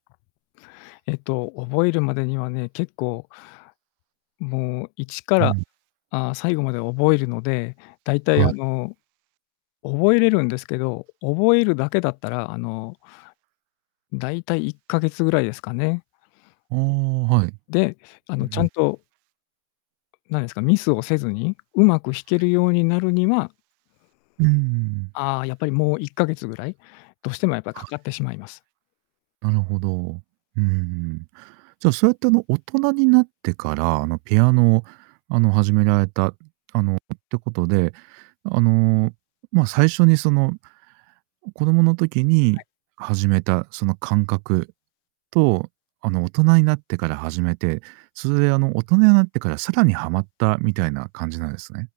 えっと覚えるまでにはね、結構もう一かうらん。ああ、最後まで覚えるので、大体はあい。の覚えれるんですけど、覚えるだけだったらあの大体1ヶ月ぐらいですかね。ああ、はい。で、あうのちゃん。んとなんですか、ミスをせずに上手く弾けるようになるにはうーん。ああ、やっぱりもう1ヶ月位どうしてもやっぱはかかい。ってしまいます。なるほど、うん、じゃあそうやってあの、大人になってから、あのピアノをあの、始められたあの、ってことで、あのま、最初にその子供の時はにい。始めたその感覚と、あの大人になってから始めて、それであの、大人になってから更にハマったみたいな感じなんですね。